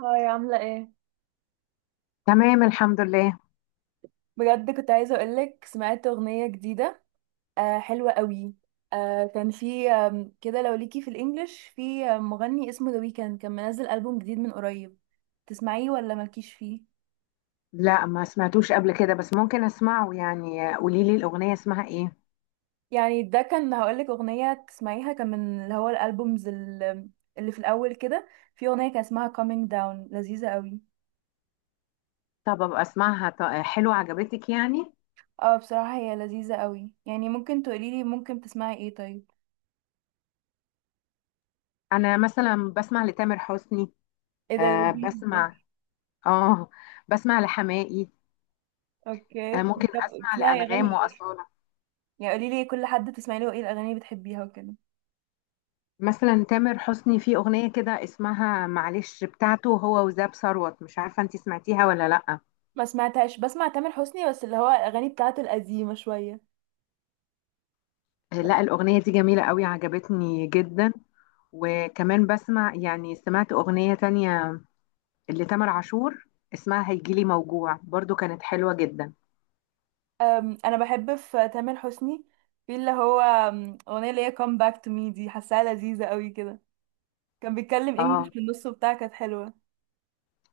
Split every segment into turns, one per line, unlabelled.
هاي عاملة ايه؟
تمام الحمد لله.
بجد كنت عايزة اقولك سمعت اغنية جديدة. آه، حلوة قوي. آه كان في كده لو ليكي في الانجليش، في مغني اسمه ذا ويكند كان منزل ألبوم جديد من قريب. تسمعيه ولا مالكيش فيه؟
لا، ما سمعتوش قبل كده بس ممكن اسمعه، يعني قولي لي الاغنيه اسمها ايه؟
يعني ده كان هقولك اغنية تسمعيها، كان من اللي هو الألبومز اللي في الأول كده. في اغنية كان اسمها coming down، لذيذة قوي.
طب ابقى اسمعها، حلوه عجبتك يعني؟
اه بصراحة هي لذيذة قوي، يعني ممكن تقوليلي ممكن تسمعي ايه طيب؟
انا مثلا بسمع لتامر حسني.
ايه ده،
آه
لذيذ ده.
بسمع. اه بسمع لحماقي.
اوكي
آه ممكن
طب،
اسمع
بتسمعي اغاني
لانغام
ايه؟
واصاله.
يعني قولي لي كل حد بتسمعي له ايه، الاغاني اللي بتحبيها وكده.
مثلا تامر حسني في اغنيه كده اسمها معلش بتاعته هو وزاب ثروت، مش عارفه انت سمعتيها ولا لا.
ما سمعتهاش، بسمع تامر حسني بس اللي هو الاغاني بتاعته القديمه شويه.
آه، لا الاغنيه دي جميله قوي، عجبتني جدا. وكمان بسمع، يعني سمعت اغنيه تانية اللي تامر عاشور اسمها هيجيلي موجوع، برضو كانت حلوة جدا.
انا بحب في تامر حسني، في اللي هو اغنيه اللي هي come back to me دي، حاساها لذيذه قوي كده. كان بيتكلم انجلش
اه،
في النص وبتاع، كانت حلوه.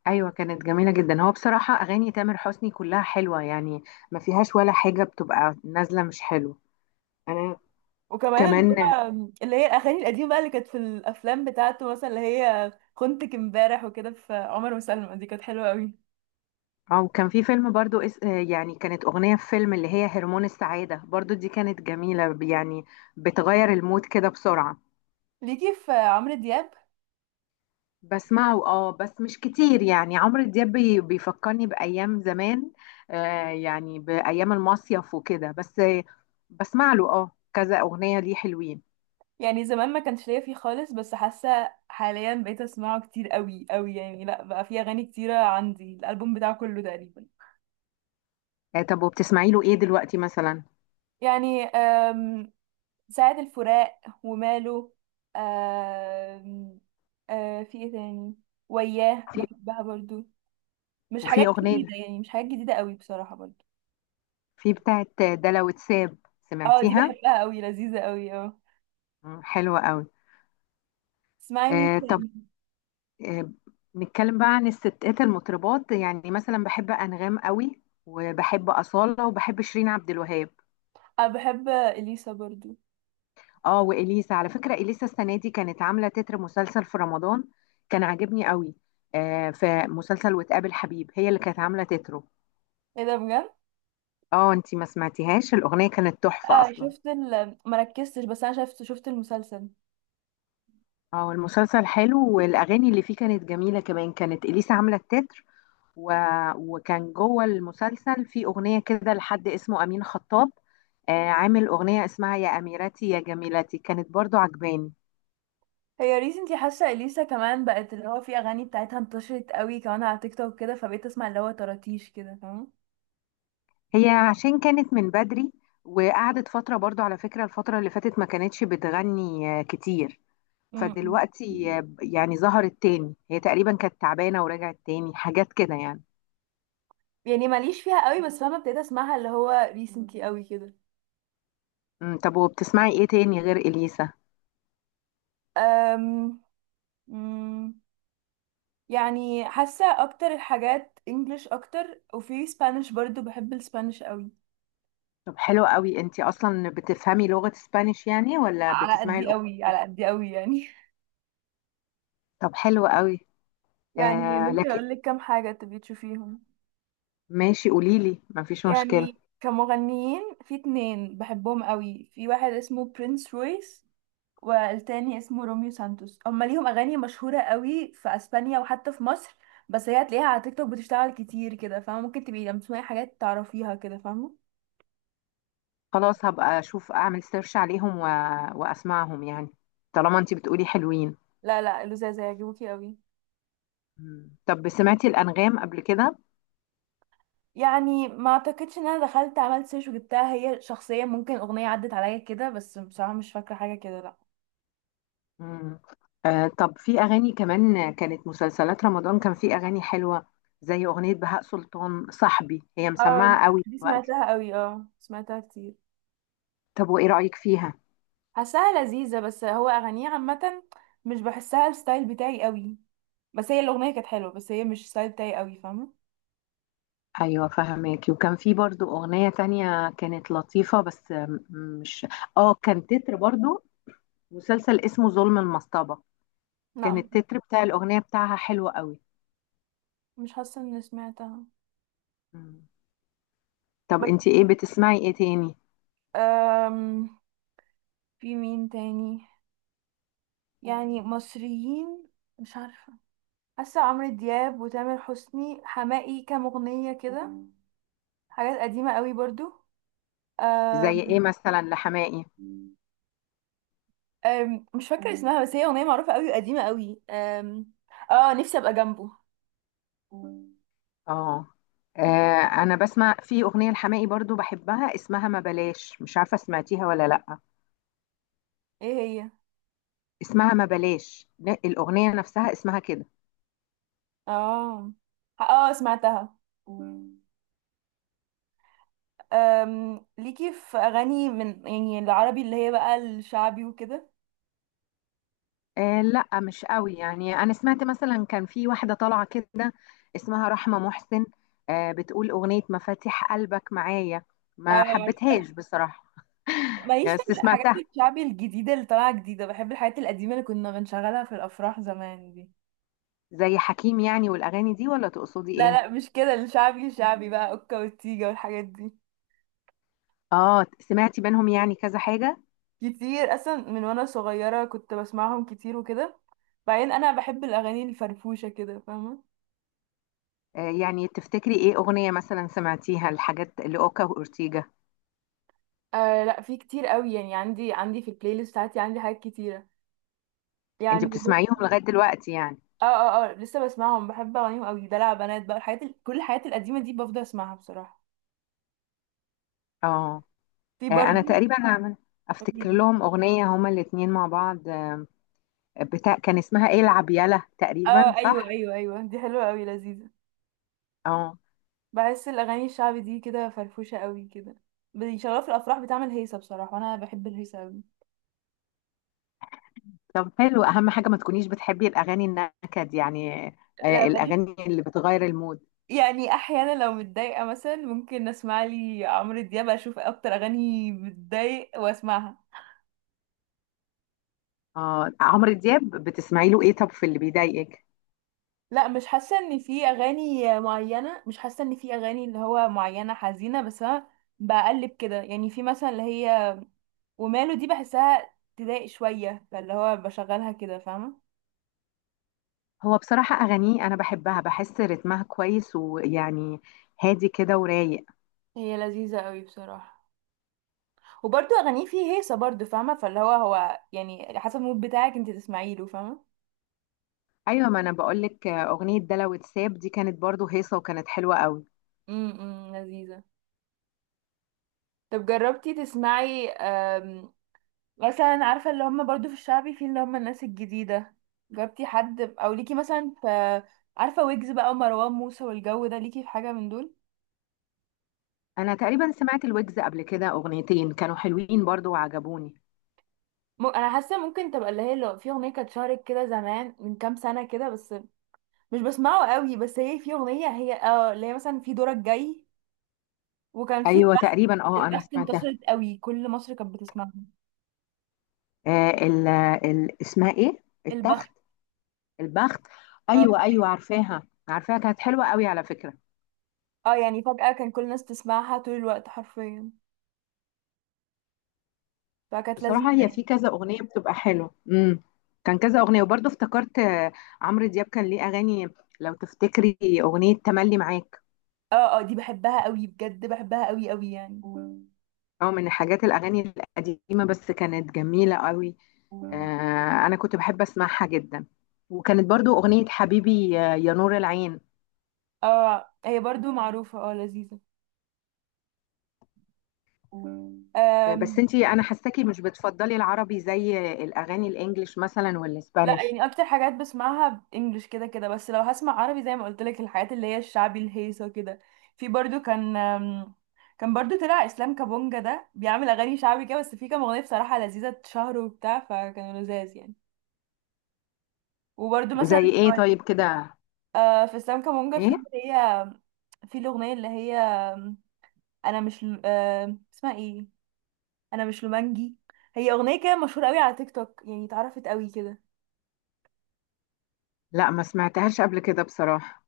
ايوه كانت جميلة جدا. هو بصراحة اغاني تامر حسني كلها حلوة يعني، ما فيهاش ولا حاجة بتبقى نازلة مش حلوة. انا.
وكمان اللي
كمان.
هو اللي هي الاغاني القديمه بقى اللي كانت في الافلام بتاعته، مثلا اللي هي خنتك امبارح وكده، في عمر وسلمى، دي كانت حلوه قوي.
او كان في فيلم برضو اس... آه، يعني كانت اغنية في فيلم اللي هي هرمون السعادة برضو، دي كانت جميلة يعني، بتغير المود كده بسرعة.
ليكي في عمرو دياب؟
بسمعه، بس مش كتير يعني. عمرو دياب بيفكرني بأيام زمان، يعني بأيام المصيف وكده بس. بسمع له، كذا أغنية ليه حلوين.
يعني زمان ما كانش ليا فيه خالص، بس حاسه حاليا بقيت اسمعه كتير قوي قوي، يعني لا بقى فيه اغاني كتيره عندي، الالبوم بتاعه كله تقريبا.
آه طب، وبتسمعي له ايه دلوقتي مثلا؟
يعني سعد الفراق، وماله، أم، في ايه تاني، وياه،
في
بحبها برضو. مش حاجات
وفي أغنية
جديده، يعني مش حاجات جديده قوي بصراحه برضو.
في بتاعت دلع وتساب،
اه دي
سمعتيها؟
بحبها قوي، لذيذه قوي اه.
مم، حلوة قوي.
اسمعي مين
آه طب.
تاني.
آه نتكلم بقى عن الستات المطربات، يعني مثلا بحب أنغام قوي، وبحب أصالة، وبحب شيرين عبد الوهاب.
انا بحب اليسا برضو.
اه، واليسا على فكره، اليسا السنه دي كانت عامله تتر مسلسل في رمضان، كان عاجبني قوي. آه، في مسلسل وتقابل حبيب، هي اللي كانت عامله تتره.
ايه ده بجد.
اه انتي ما سمعتيهاش؟ الاغنيه كانت تحفه
اه
اصلا.
شفت مركزتش، بس انا شفت المسلسل.
اه، المسلسل حلو، والاغاني اللي فيه كانت جميله كمان، كانت اليسا عامله التتر. و... وكان جوه المسلسل في اغنيه كده لحد اسمه امين خطاب، عامل اغنيه اسمها يا اميرتي يا جميلتي، كانت برضو عجباني.
هي ريسنتلي حاسه اليسا كمان بقت اللي هو في اغاني بتاعتها انتشرت قوي كمان على تيك توك كده، فبقيت اسمع اللي هو طراطيش كده فاهم.
هي عشان كانت من بدري، وقعدت فترة برضو على فكرة، الفترة اللي فاتت ما كانتش بتغني كتير.
امم.
فدلوقتي يعني ظهرت تاني، هي تقريبا كانت تعبانة ورجعت تاني حاجات كده يعني.
يعني ماليش فيها قوي، بس فاهمه ابتديت اسمعها اللي هو ريسنتلي قوي كده.
طب وبتسمعي ايه تاني غير إليسا؟
أم... أم، يعني حاسه اكتر الحاجات انجلش اكتر، وفي سبانيش برضو، بحب السبانيش قوي.
طب حلو قوي، انتي اصلا بتفهمي لغة اسبانيش يعني ولا
على
بتسمعي
قدي
الأغنية؟
قوي، على قدي قوي يعني
طب حلو قوي.
يعني
آه
ممكن
لكن
اقول لك كام حاجه تبي تشوفيهم.
ماشي، قوليلي، مفيش مشكلة.
يعني كمغنيين في اتنين بحبهم قوي، في واحد اسمه برنس رويس والتاني اسمه روميو سانتوس. هما ليهم اغاني مشهوره قوي في اسبانيا وحتى في مصر، بس هي هتلاقيها على تيك توك بتشتغل كتير كده فاهمه، ممكن تبقي لما تسمعي حاجات تعرفيها كده فاهمه.
خلاص هبقى اشوف اعمل سيرش عليهم واسمعهم يعني، طالما انتي بتقولي حلوين.
لا لذاذه، هيعجبوكي قوي.
مم. طب سمعتي الأنغام قبل كده؟
يعني ما اعتقدش ان انا دخلت عملت سيرش وجبتها هي شخصيا، ممكن اغنيه عدت عليا كده، بس بصراحه مش فاكره حاجه كده لا.
مم. آه طب، في أغاني كمان كانت مسلسلات رمضان، كان في أغاني حلوة، زي أغنية بهاء سلطان صاحبي، هي
اه
مسمعة قوي
دي
دلوقتي.
سمعتها قوي، اه سمعتها كتير.
طب وإيه رأيك فيها؟
حاساها لذيذة، بس هو أغانيه عامة مش بحسها الستايل بتاعي قوي. بس هي الأغنية كانت حلوة، بس هي مش الستايل بتاعي قوي فاهمة.
أيوة فهماكي. وكان في برضو أغنية تانية كانت لطيفة بس آم، مش آه كان تتر برضو مسلسل اسمه ظلم المصطبة، كان
لا
التتر بتاع الأغنية بتاعها حلوة قوي.
مش حاسة اني سمعتها.
مم. طب
بس
انتي بتسمعي ايه تاني؟
أم... في مين تاني، يعني مصريين. مش عارفة، حاسة عمرو دياب وتامر حسني حماقي، كام أغنية كده، حاجات قديمة قوي برضو.
زي ايه
أم...
مثلا لحماقي؟
مش فاكرة اسمها، بس هي أغنية معروفة قوي، قديمة قوي. اه، نفسي أبقى جنبه.
اه. آه، انا بسمع في اغنيه لحماقي برضو بحبها اسمها ما بلاش، مش عارفه سمعتيها ولا لا.
ايه هي؟
اسمها ما بلاش، لا، الاغنيه نفسها اسمها كده.
اه اه، سمعتها. ليكي في أغاني من يعني العربي اللي هي بقى الشعبي وكده؟
آه لا، مش قوي يعني، انا سمعت مثلا كان في واحده طالعه كده اسمها رحمه محسن، بتقول اغنيه مفاتيح قلبك معايا، ما
اه،
حبيتهاش بصراحه.
ماليش
يعني
في
بس
الحاجات
سمعتها
الشعبي الجديدة اللي طالعة جديدة، بحب الحاجات القديمة اللي كنا بنشغلها في الأفراح زمان دي.
زي حكيم يعني، والاغاني دي، ولا تقصدي
لا
ايه؟
لا مش كده، الشعبي الشعبي بقى أوكا والتيجة والحاجات دي.
اه سمعتي بينهم يعني كذا حاجه.
كتير أصلا من وأنا صغيرة كنت بسمعهم كتير وكده، بعدين أنا بحب الأغاني الفرفوشة كده فاهمة.
آه، يعني تفتكري ايه اغنية مثلا سمعتيها لحاجات لأوكا وأورتيجا؟
آه لا، في كتير قوي، يعني عندي في البلاي ليست بتاعتي عندي حاجات كتيرة،
انت
يعني
بتسمعيهم لغاية دلوقتي يعني؟
اه اه اه لسه بسمعهم، بحب أغانيهم قوي، دلع بنات بقى، الحاجات كل الحاجات القديمة دي بفضل أسمعها بصراحة.
اه.
في
آه، انا
برضه.
تقريبا افتكر لهم اغنية هما الاتنين مع بعض، بتاع كان اسمها ايه، العب يالا تقريبا
اه ايوه
صح؟
ايوه ايوه، دي حلوه قوي، لذيذه.
اه.
بحس الاغاني الشعبي دي كده فرفوشه قوي كده، بيشغلوها في الافراح، بتعمل هيصه بصراحه، وانا بحب الهيصه قوي.
طب حلو، اهم حاجة ما تكونيش بتحبي الاغاني النكد يعني،
لا ماليش.
الاغاني اللي بتغير المود.
يعني احيانا لو متضايقه مثلا ممكن اسمع لي عمرو دياب، اشوف اكتر اغاني بتضايق واسمعها.
اه عمرو دياب بتسمعي له ايه، طب في اللي بيضايقك؟
لا مش حاسه ان في اغاني معينه، مش حاسه ان في اغاني اللي هو معينه حزينه، بس انا بقلب كده، يعني في مثلا اللي هي وماله دي، بحسها تضايق شويه، فاللي هو بشغلها كده فاهمه.
هو بصراحة اغانيه انا بحبها، بحس رتمها كويس، ويعني هادي كده ورايق.
هي لذيذه قوي بصراحه، وبرضه اغانيه فيه هيصه برضه فاهمه، فاللي هو يعني على حسب المود بتاعك انت تسمعي له فاهمه.
ايوه، ما انا بقول لك، اغنيه ده لو اتساب دي كانت برضو هيصه وكانت حلوه قوي.
امم، لذيذه. طب جربتي تسمعي مثلا عارفه اللي هم برضه في الشعبي، في اللي هم الناس الجديده، جربتي حد؟ او ليكي مثلا في، عارفه، ويجز بقى ومروان موسى والجو ده، ليكي في حاجه من دول؟
انا تقريبا سمعت الويجز قبل كده اغنيتين كانوا حلوين برضو وعجبوني.
انا حاسه ممكن تبقى اللي هي لو في اغنيه كانت شهرت كده زمان من كام سنه كده بس، مش بسمعه قوي، بس هي في اغنيه، هي اه اللي هي مثلا في دورك جاي، وكان في
ايوه
البخت.
تقريبا، انا
البخت
سمعتها.
انتشرت قوي، كل مصر كانت بتسمعها.
آه ال ال اسمها ايه، التخت؟
البخت،
البخت. ايوه
اه.
ايوه، عارفاها عارفاها كانت حلوه قوي على فكره.
آه، يعني فجأة كان كل الناس تسمعها طول الوقت حرفيا، فكانت لذيذة
بصراحه هي
يعني.
في كذا اغنيه بتبقى حلوه. كان كذا اغنيه، وبرضو افتكرت عمرو دياب كان ليه اغاني، لو تفتكري اغنيه تملي معاك.
اه اه، دي بحبها قوي بجد، بحبها قوي قوي يعني.
اه، من حاجات الاغاني القديمه بس كانت جميله قوي، انا كنت بحب اسمعها جدا. وكانت برضو اغنية حبيبي يا نور العين.
اه هي برضو معروفة، اه،
آه،
لذيذة.
بس انتي انا حاساكي مش بتفضلي العربي زي الاغاني الانجليش مثلا
لا
والاسبانيش.
يعني اكتر حاجات بسمعها انجلش كده كده، بس لو هسمع عربي زي ما قلت لك الحاجات اللي هي الشعبي الهيصه كده. في برضو كان كان برضو طلع اسلام كابونجا، ده بيعمل اغاني شعبي كده، بس في كام اغنيه بصراحه لذيذه اتشهروا وبتاع، فكانوا لذاذ يعني. وبرضو مثلا
زي ايه طيب كده؟
آه، في اسلام كابونجا، في
ايه؟
اللي هي، في الاغنيه اللي هي انا مش ل- آم، اسمها ايه، انا مش لومانجي، هي اغنيه كده مشهوره قوي على تيك توك، يعني اتعرفت قوي كده.
لا ما سمعتهاش قبل كده بصراحة.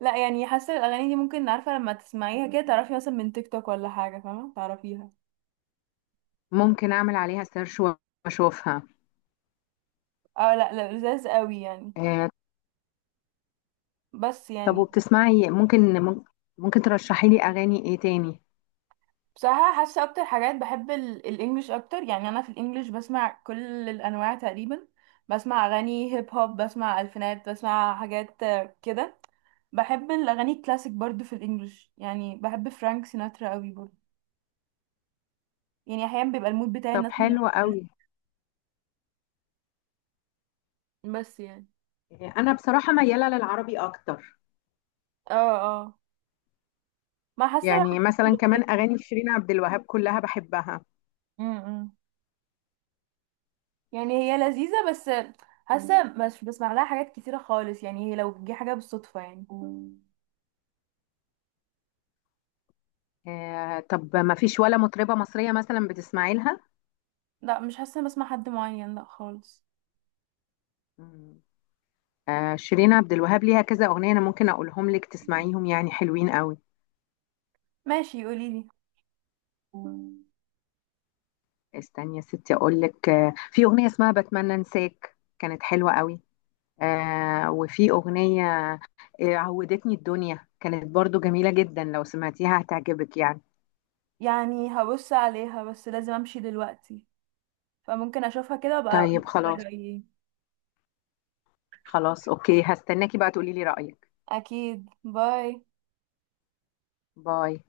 لا يعني حاسه الاغاني دي ممكن، عارفه، لما تسمعيها كده تعرفي مثلا من تيك توك ولا حاجه، فاهمه تعرفيها.
ممكن اعمل عليها سيرش واشوفها.
اه لا لا، لذاذ قوي يعني.
آه،
بس
طب
يعني،
وبتسمعي ممكن ممكن ممكن ترشحي لي اغاني ايه تاني؟
بصراحه حاسه اكتر حاجات بحب الانجليش اكتر، يعني انا في الانجليش بسمع كل الانواع تقريبا، بسمع اغاني هيب هوب، بسمع الفينات، بسمع حاجات كده. بحب الاغاني الكلاسيك برضو في الانجليش، يعني بحب فرانك سيناترا قوي برضو، يعني احيانا بيبقى المود بتاعي
طب
الناس.
حلو قوي.
بس يعني،
آه، انا بصراحة ميالة للعربي اكتر،
اه اه، ما حاسه
يعني
بقى.
مثلا كمان اغاني شيرين عبد الوهاب كلها بحبها.
امم، يعني هي لذيذة، بس حاسة مش بسمع لها حاجات كتيرة خالص يعني، هي لو جه حاجة بالصدفة يعني.
آه طب ما فيش ولا مطربة مصرية مثلا بتسمعي لها؟
لا مش حاسة إني بسمع حد معين، لا خالص.
مم. آه شيرين عبد الوهاب ليها كذا أغنية، أنا ممكن أقولهم لك تسمعيهم، يعني حلوين قوي.
ماشي قوليلي.
استني يا ستي أقول لك، في أغنية اسمها بتمنى أنساك، كانت حلوة قوي. وفي أغنية عودتني الدنيا، كانت برضو جميلة جدا، لو سمعتيها هتعجبك يعني.
يعني هبص عليها، بس لازم امشي دلوقتي، فممكن اشوفها كده وابقى اقولك
طيب خلاص.
رأيي ايه.
خلاص أوكي، هستناكي بقى تقولي لي رأيك.
اكيد، باي.
باي.